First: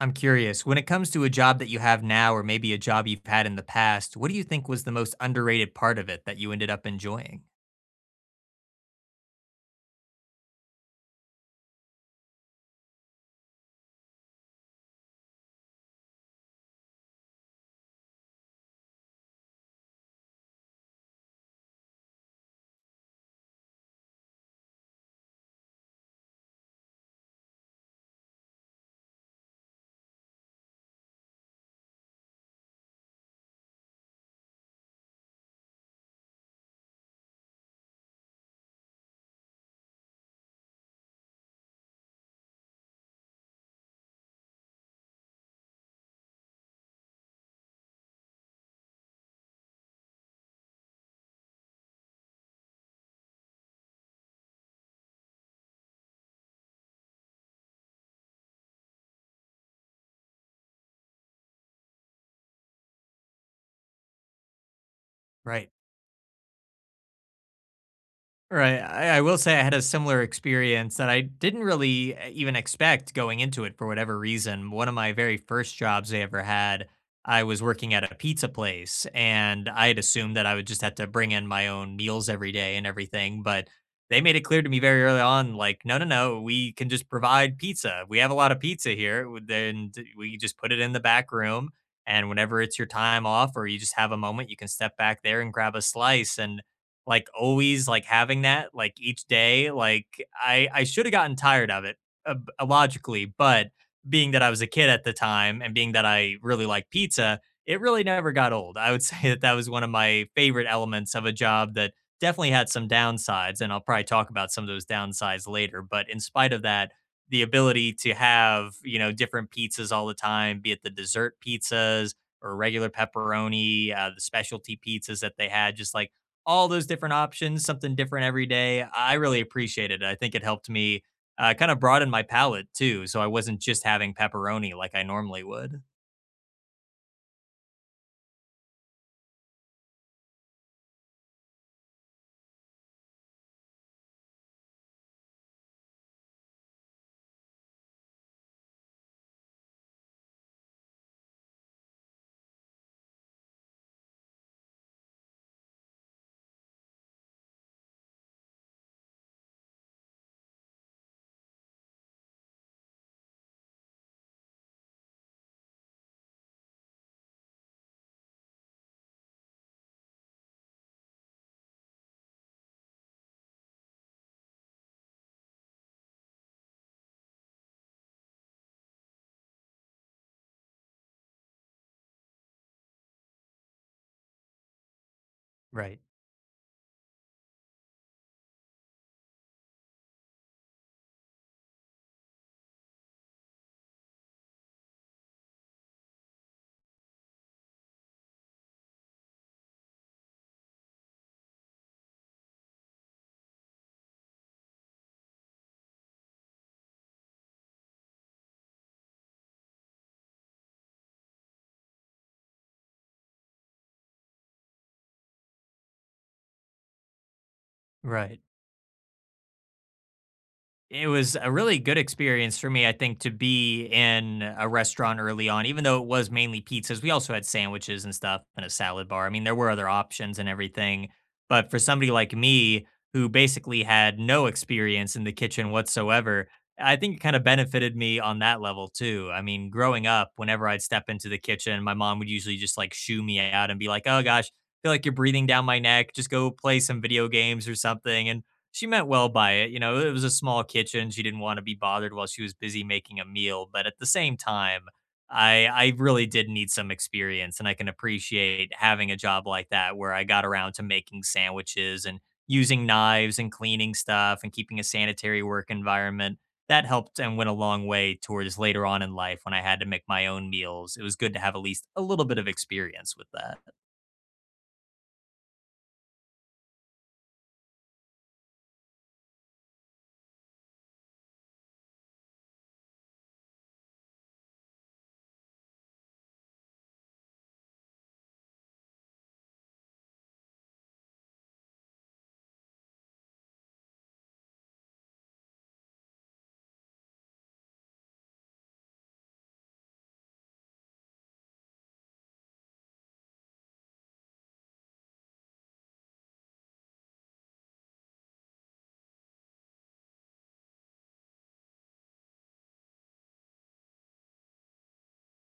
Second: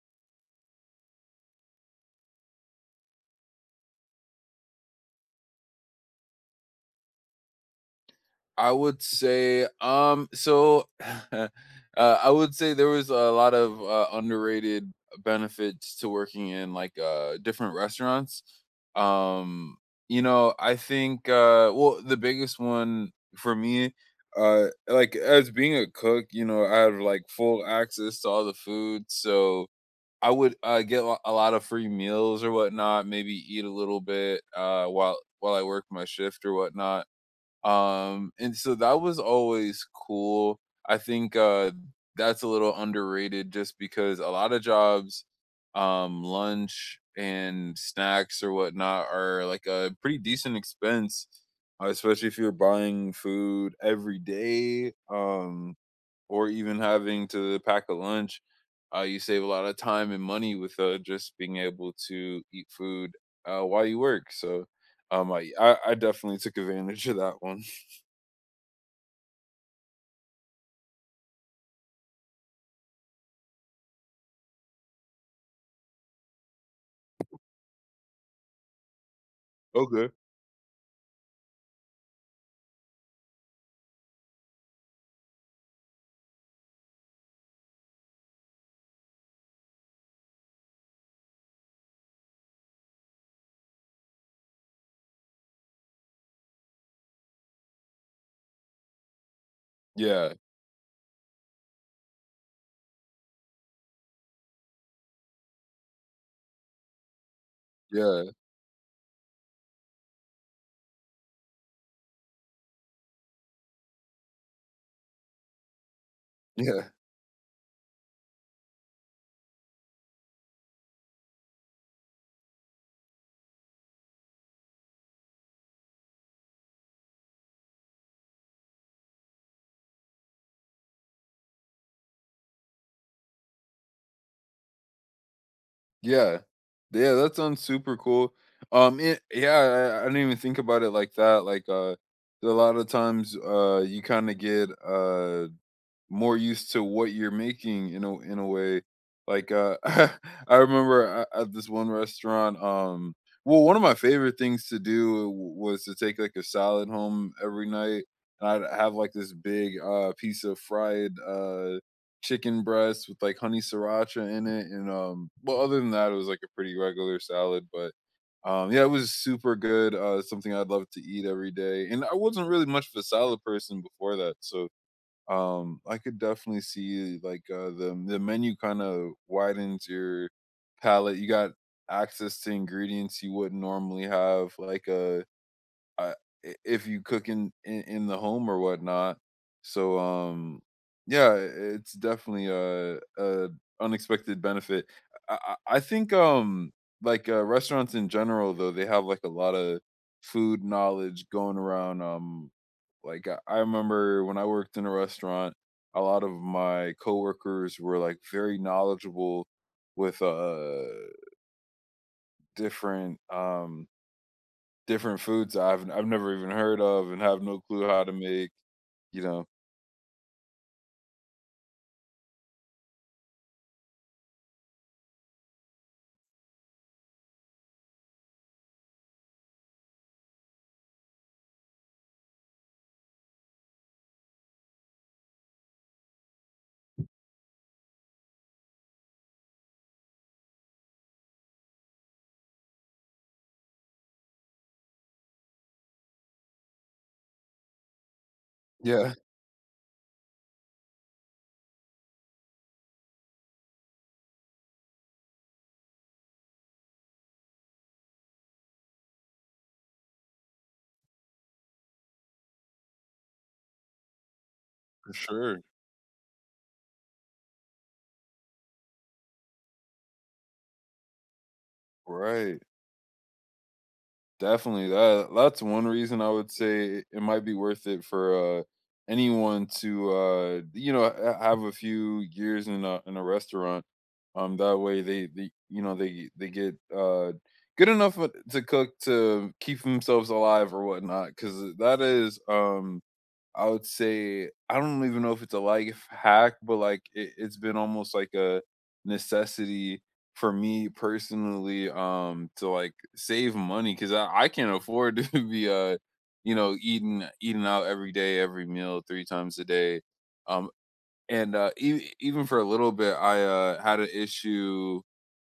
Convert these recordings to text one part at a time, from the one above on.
I'm curious, when it comes to a job that you have now or maybe a job you've had in the past, what do you think was the most underrated part of it that you ended up enjoying? I would say, so uh, I would say there was a lot of underrated benefits to working in different restaurants. Um, I think well, the biggest one for me, like as being a cook, you know, I have like full access to all the food, so I would a lot of free meals or whatnot. Maybe eat a little bit while I work my shift or whatnot, and so that was always cool. I think that's a little underrated just because a lot of jobs, lunch and snacks or whatnot are like a pretty decent expense, especially if you're buying food every day. Or even having to pack a lunch, you save a lot of time and money with just being able to eat food while you work. So um, I, Right. I I definitely took advantage of that one. Right. I will say I had a similar experience that I didn't really even expect going into it for whatever reason. One of my very first jobs I ever had, I was working at a pizza place, and I had Okay. assumed that I would just have to bring in my own meals every day and everything. But they made it clear to me very early on like, no, no, no, we can just provide pizza. We have a lot of pizza here. We just put it in the back room. And whenever it's your time off or you just have a moment, you can step back there and grab a slice. And like, always, like, having that, like, each day, Yeah, I shoulda gotten tired of it, ob logically, but being that I was a kid at the time and being that I really liked pizza, it really yeah, never got old. I would say that that was one of my favorite elements of a job that definitely had some downsides, and I'll probably talk about some of those downsides later, but in spite of yeah, that, the ability to have, you know, different pizzas all the time, be it the dessert pizzas or regular pepperoni, the specialty pizzas that they had, just, like, all those different options, something different every day. I really appreciated it. I think it helped me kind of broaden my palate too. So I wasn't just having pepperoni like I normally would. yeah. Yeah, that sounds super cool. I didn't even think about it like that. A lot of times, you kind of get more used to what you're making in a way. I remember at this one restaurant, well, one of my favorite things to do was to take like a salad home every night, and I'd have like this big piece of fried chicken breast with like honey sriracha in it, and well, other than that, it was like a pretty regular salad, but. Yeah, it was super good. Something I'd love to eat every day, and I wasn't really much of a salad person before that, so I could definitely see the menu kind of widens your palate. You got access to ingredients you wouldn't normally have like a. Right. I if you cook in the home or whatnot. So yeah, it's definitely a unexpected benefit. I think restaurants in general though they have like a lot of food knowledge going around. Like I remember when I worked in a restaurant, a lot of my coworkers were like very knowledgeable with different different foods I've never even heard of and have no clue how to Right. make, you know? It was a really good experience for me, I think, to be in a restaurant early on, even though it was mainly pizzas. We also had sandwiches and stuff and a salad bar. I mean, there were other options and everything. But for somebody like me, who basically had no experience in the kitchen whatsoever, I think it kind of benefited me on that level too. I mean, growing up, whenever I'd step into the kitchen, my mom would usually just like shoo me out and be like, oh gosh, feel like you're breathing down my neck. Just go play some video games or something. And she meant Yeah, well by it. You know, it was a small kitchen. She didn't want to be bothered while she was busy making a meal. But at the same time, I really did need some experience, and I can appreciate having a job like that where I got around to making sandwiches and using knives and cleaning stuff and keeping a for sanitary sure. work environment. That helped and went a long way towards later on in life when I had to make my own meals. It was good to have at least a little bit of Right. experience with that. Definitely. That that's one reason I would say it might be worth it for anyone to you know have a few years in a restaurant. That way they you know they get good enough to cook to keep themselves alive or whatnot because that is I would say I don't even know if it's a life hack, but like it's been almost like a necessity for me personally to like save money because I can't afford to be you know eating out every day every meal three times a day um and even for a little bit I had an issue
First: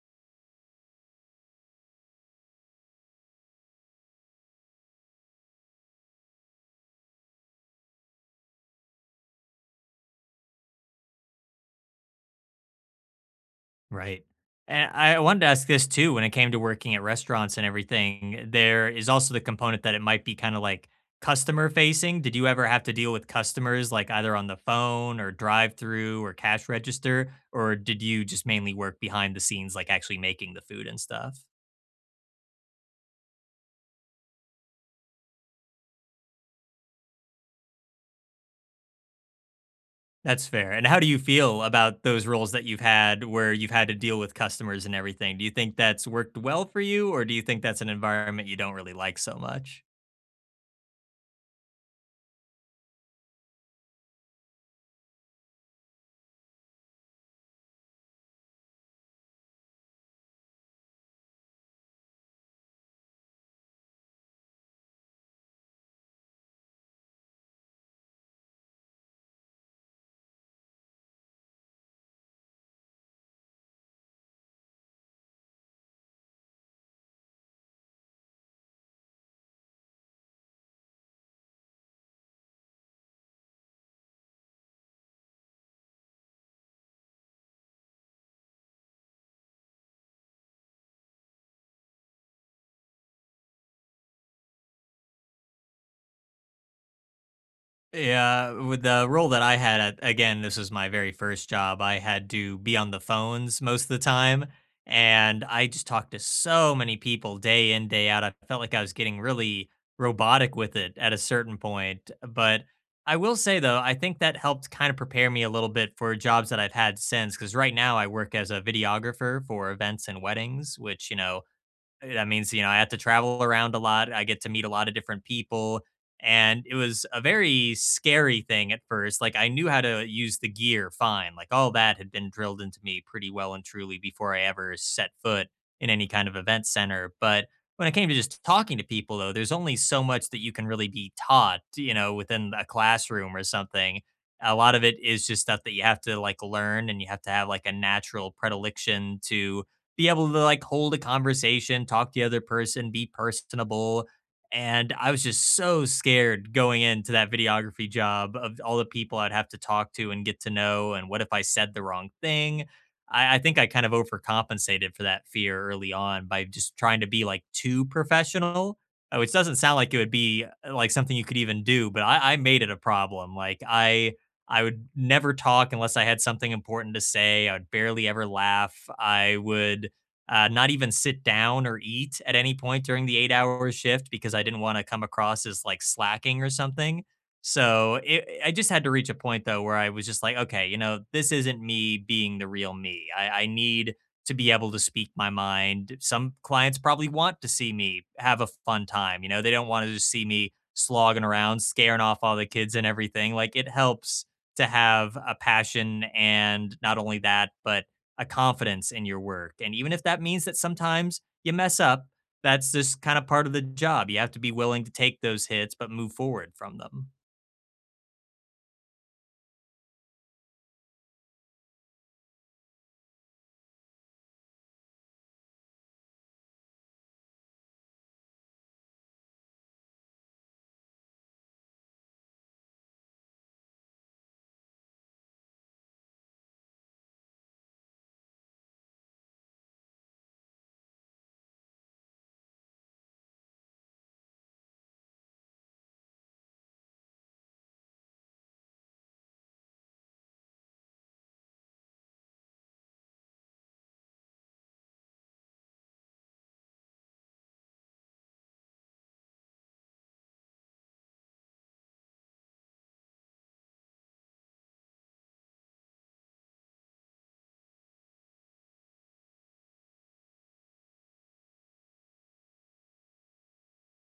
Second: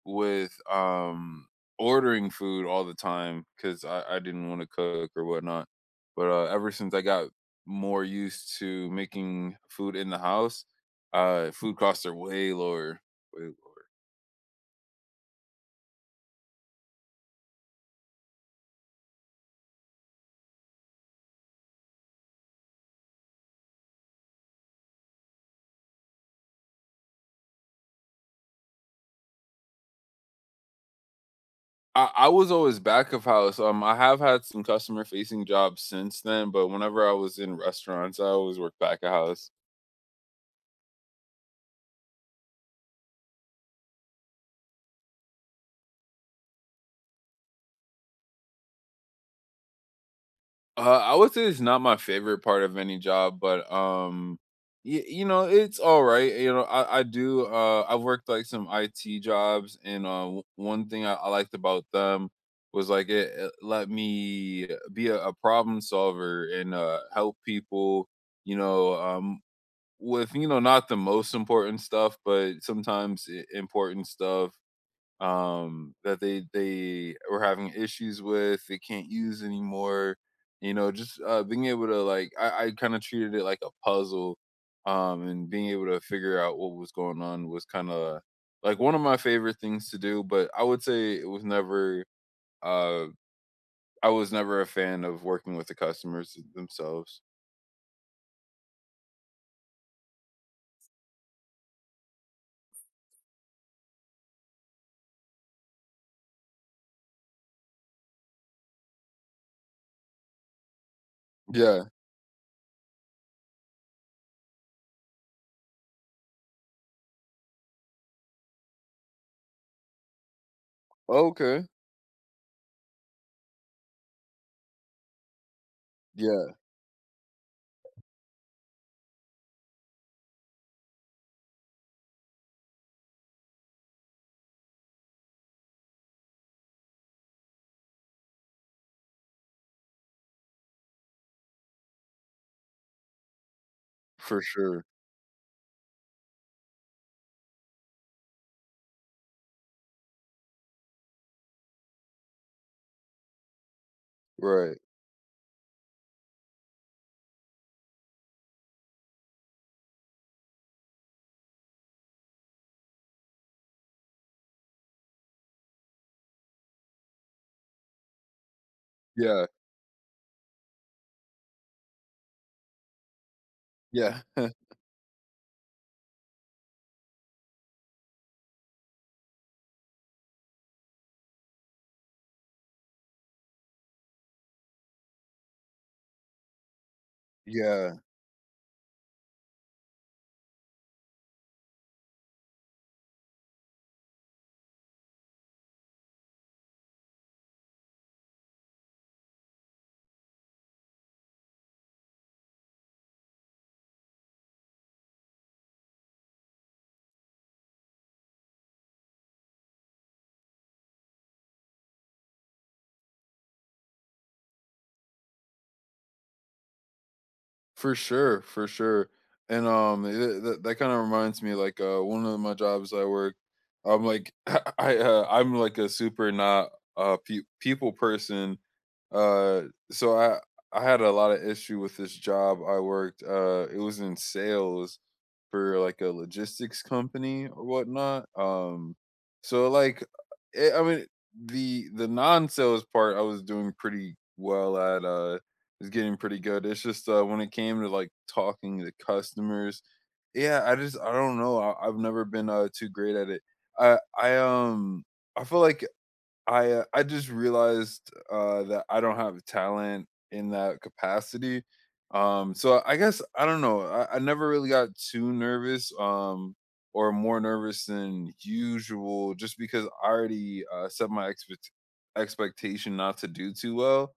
with ordering food all the time because I didn't want to cook or whatnot. But ever since I got more used to making food in the house, food costs are way lower. Way lower. Right. And I wanted to ask this too when it came to working at restaurants and everything, there is also the component that it might be kind of like customer facing. Did you ever have to deal with customers like either on the phone or drive through or cash register? Or did you just mainly work behind the scenes, like actually making the food and stuff? I was always back of house. I have had some customer facing jobs since then, but whenever I was in restaurants, I always worked back of house. That's fair. And how do you feel about those roles that you've had where you've had to deal with customers and everything? Do you think that's worked well for you, or do you think that's an environment you don't really like so much? I would say it's not my favorite part of any job, but you know, it's all right. You know, I do. I've worked like some IT jobs, and one thing I liked about them was like it let me be a problem solver and help people. You know, with you know not the most important stuff, but sometimes important stuff that they were having issues with, they can't use anymore. You know, just being able to like, I kind of treated it like a puzzle, and being able to figure out what was going on was kind of like one of my favorite things to do. But I would say it was never, uh, I was never a fan of working with the customers themselves. Yeah, with the role that I had at again, this was my very first job. I had to be on the phones most of the time, and I just talked to so many people day in, day out. I felt like I was getting really robotic with it at a certain Yeah. point. But I will say though, I think that helped kind of prepare me a little bit for jobs that I've had since. Because right now I work as a videographer for events and weddings, which you know Okay. eh, that means you know I have to travel around a lot. I get to meet a lot of different people, Yeah. and it was a very scary thing at first. Like I knew how to use the gear fine. Like all that had been drilled into me pretty well and truly before I ever set foot in any kind of event center. But when it came to just talking to people, though, there's only so much that you can really be taught, you know, within a classroom or something. For A lot of sure. it is just stuff that you have to like learn and you have to have like a natural predilection to be able to like hold a conversation, talk to the other person, be personable. Right. And I was just so scared going into that videography job of all the people I'd have to talk to and get to know. And what if I said the wrong thing? I think I kind of overcompensated for that fear early on by just trying to be like too professional, which Yeah. doesn't sound like it would be like something you could even do, but I made it a problem. Like Yeah. I would never talk unless I had something important to say. I would barely ever laugh. I would not even sit down or eat at any point during the 8 hour shift because I didn't want to come across as like slacking or something. yeah. So it, I just had to reach a point though where I was just like, okay, you know, this isn't me being the real me. I need to be able to speak my mind. Some clients probably want to see me have a fun time. You know, they don't want to just see me slogging around, scaring off all the kids and everything. Like it helps to have a passion and not only that, but a confidence in your work. And even if that means that sometimes you mess up, that's just kind of part of the job. You have to be willing to take those hits, but move forward from them. For sure, for sure. And, th that kinda reminds me, one of my jobs I work, I'm like, I'm like a super not pe people person, uh, so I had a lot of issue with this job I worked, it was in sales for, like, a logistics company or whatnot, so, like, I mean, the non-sales part I was doing pretty well at, is getting pretty good. It's just when it came to like talking to customers, yeah, I just I don't know. I've never been too great at it. I I um I feel like I just realized that I don't have talent in that capacity. So I guess I don't know. I never really got too nervous. Or more nervous than usual, just because I already set my expectation not to do too well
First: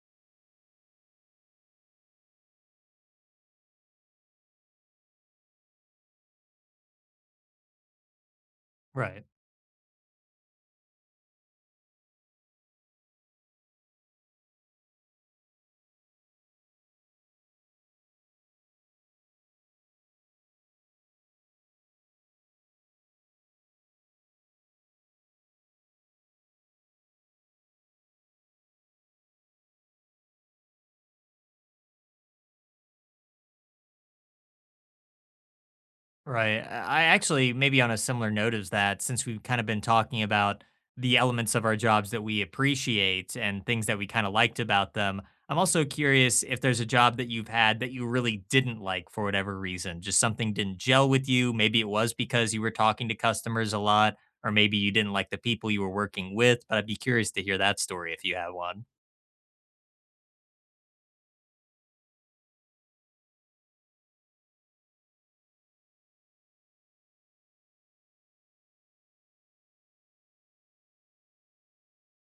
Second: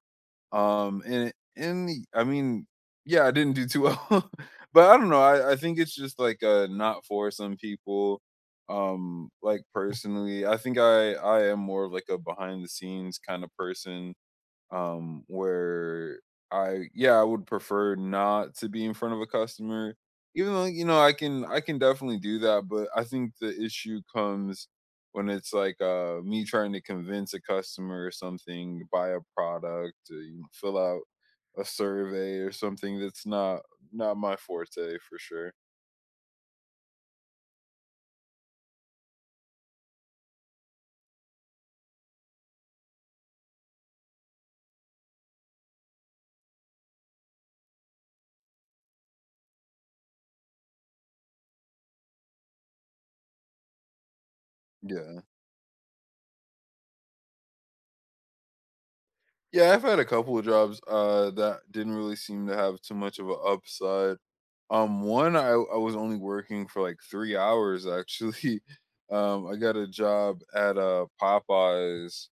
and I mean, yeah, I didn't do too well, but I don't know. I think it's just not for some people. Right. Like personally, I think I am more of like a behind the scenes kind of person where I yeah I would prefer not to be in front of a customer, even though you know I can definitely do that, but I think the issue comes when it's me trying to convince a customer or something to buy a product or, you know, fill out a survey or something that's not my forte for sure. Right. I actually, maybe on a similar note is that, since we've kind of been talking about the elements of our jobs that we appreciate and things that we kind of liked about them, I'm also curious if there's a job that you've had that you really didn't like for whatever reason, just something didn't gel with you. Maybe it was because you were talking to customers a lot, or maybe you didn't Yeah, like the people you were working with. But I'd be curious to hear that story if you have one. yeah, I've had a couple of jobs that didn't really seem to have too much of an upside. One, I was only working for, like, 3 hours, actually. I got a job at, Popeyes,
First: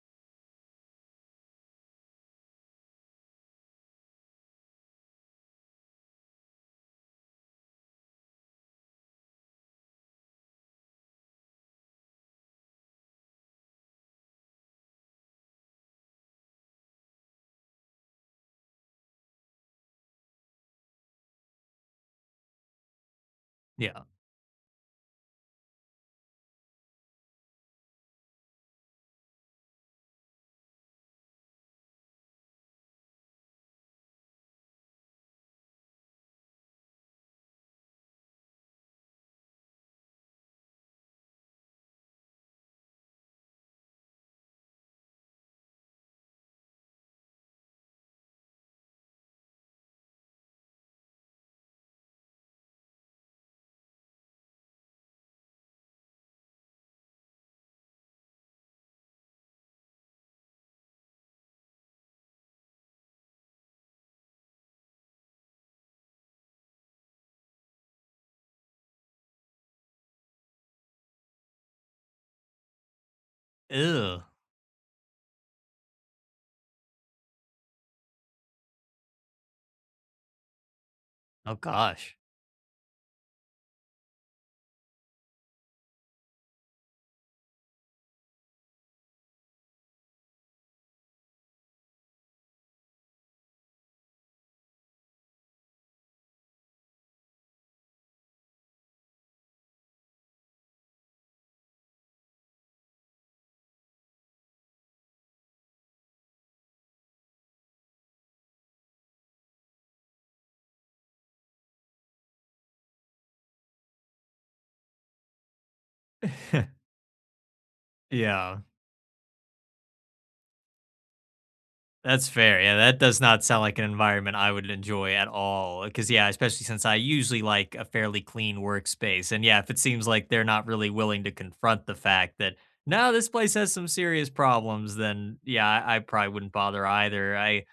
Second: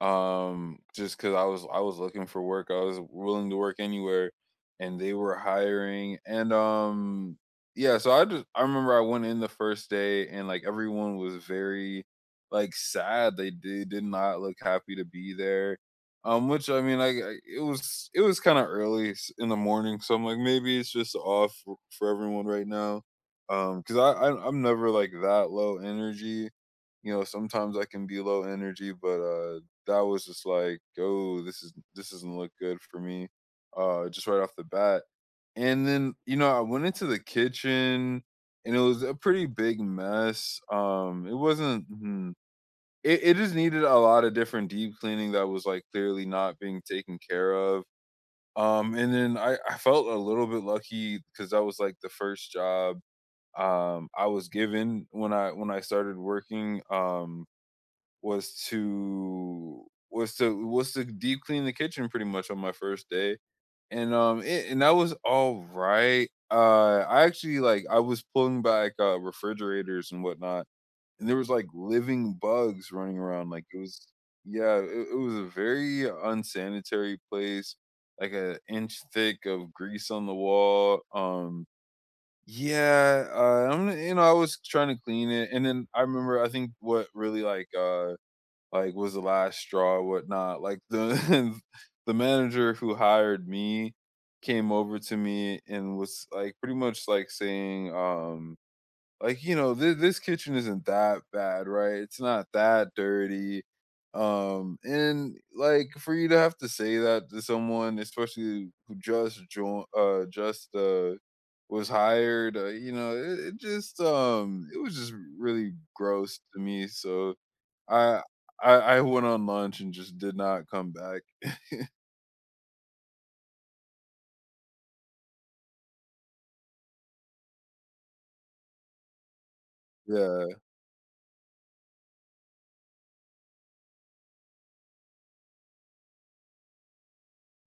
just because I was looking for work, I was willing to work anywhere, and they were hiring. And yeah, so I just I remember I went in the first day, and like everyone was very like sad. They did not look happy to be there, which I mean like it was kind of early in the morning, so I'm like maybe it's just off for everyone right now, because Yeah. I'm never like that low energy. You know, sometimes I can be low energy, but that was just like, "Oh, this doesn't look good for me," just right off the bat. And then, you know, I went into the kitchen, and it was a pretty big mess. It wasn't. Hmm, It just needed a lot of different deep cleaning that was like clearly not being taken care of. And then I felt a little bit lucky because that was like the first job I was given when I started working. Was to was to deep clean the kitchen pretty much on my first day. And and that was all right. I actually like I was pulling back refrigerators and whatnot, and there was like living bugs running around. Like it was Ew. yeah, it was a very unsanitary place, like an inch thick of grease on the wall. Oh, gosh. Yeah, I'm you know, I was trying to clean it, and then I remember I think what really was the last straw or whatnot. Like, the the manager who hired me came over to me and was, like, pretty much, like, saying, like, "You know, this kitchen isn't that bad, right? It's not that dirty." And, like, for you to have to say that to someone, especially who just joined, was hired, you know, it just, it was just really gross to me, so I Yeah. I I went on lunch and just did not come back. That's fair. Yeah, that does not sound like an environment I would enjoy at all. Cause yeah, especially since I usually like a fairly clean workspace. And yeah, if it seems like they're Yeah, not really willing to confront the fact that no, this place has some serious problems, then yeah, I probably wouldn't bother either.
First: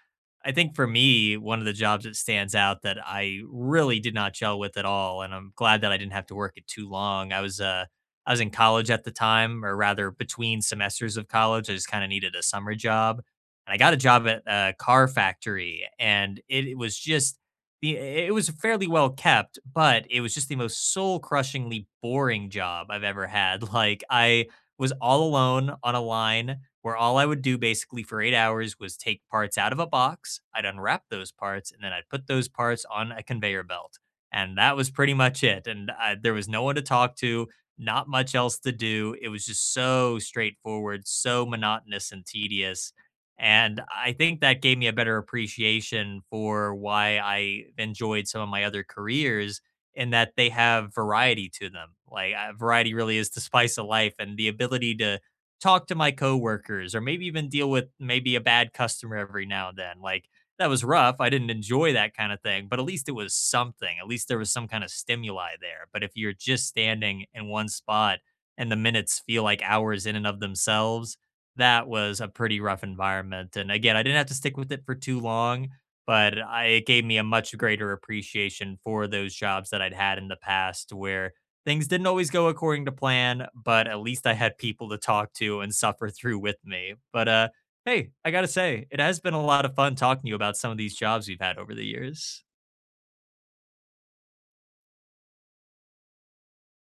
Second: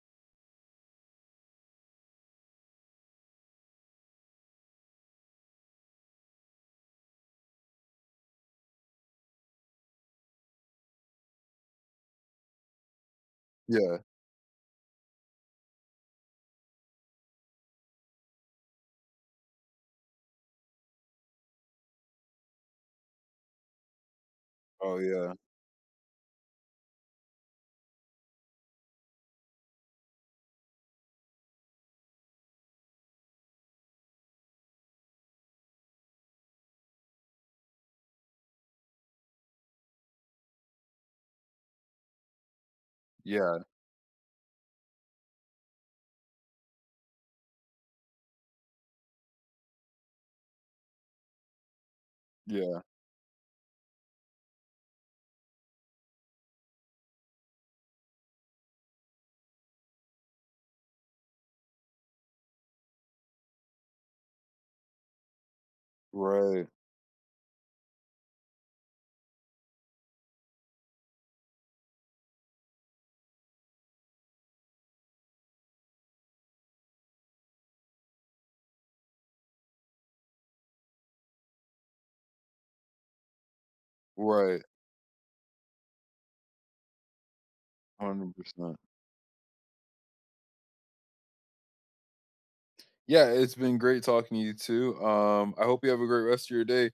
I think for me, one of the jobs that stands out that I really did not gel with at all, and I'm glad that I didn't have to work it too long. I was in college at the time, or rather between semesters of college. I just kind of needed a summer job and I got a yeah. job at a car factory, and it was just the it was fairly well kept, but it was just the most soul crushingly boring job I've ever had. Like I was Oh, all yeah. alone on a line where all I would do basically for 8 hours was take parts out of a box, I'd unwrap those parts, and then I'd put those parts on a conveyor belt, and that was pretty much it. There was no one to talk to. Not much else to do. It was just so straightforward, so monotonous and tedious Yeah, and I think that gave me a better appreciation for why I enjoyed some of my other careers in that they have variety to them. Like yeah. variety really is the spice of life and the ability to talk to my coworkers or maybe even deal with maybe a bad customer every now and then. Like that was rough. I didn't enjoy that kind of thing, but at least it was something. At least there was some kind of stimuli there. But if you're Right, just standing in one spot and the minutes feel like hours in and of themselves, that was a pretty rough environment. And again, I didn't have to stick with it for too long, but it gave me a much greater appreciation for those jobs that I'd had in the past where things didn't always go according to plan, but at least I had right, people to talk to and suffer through with me. But hey, I got to 100%. say, it has been a lot of fun talking to you about some of these jobs we've had over the years. Yeah, it's been great talking to you too. I hope you have a great rest of your day.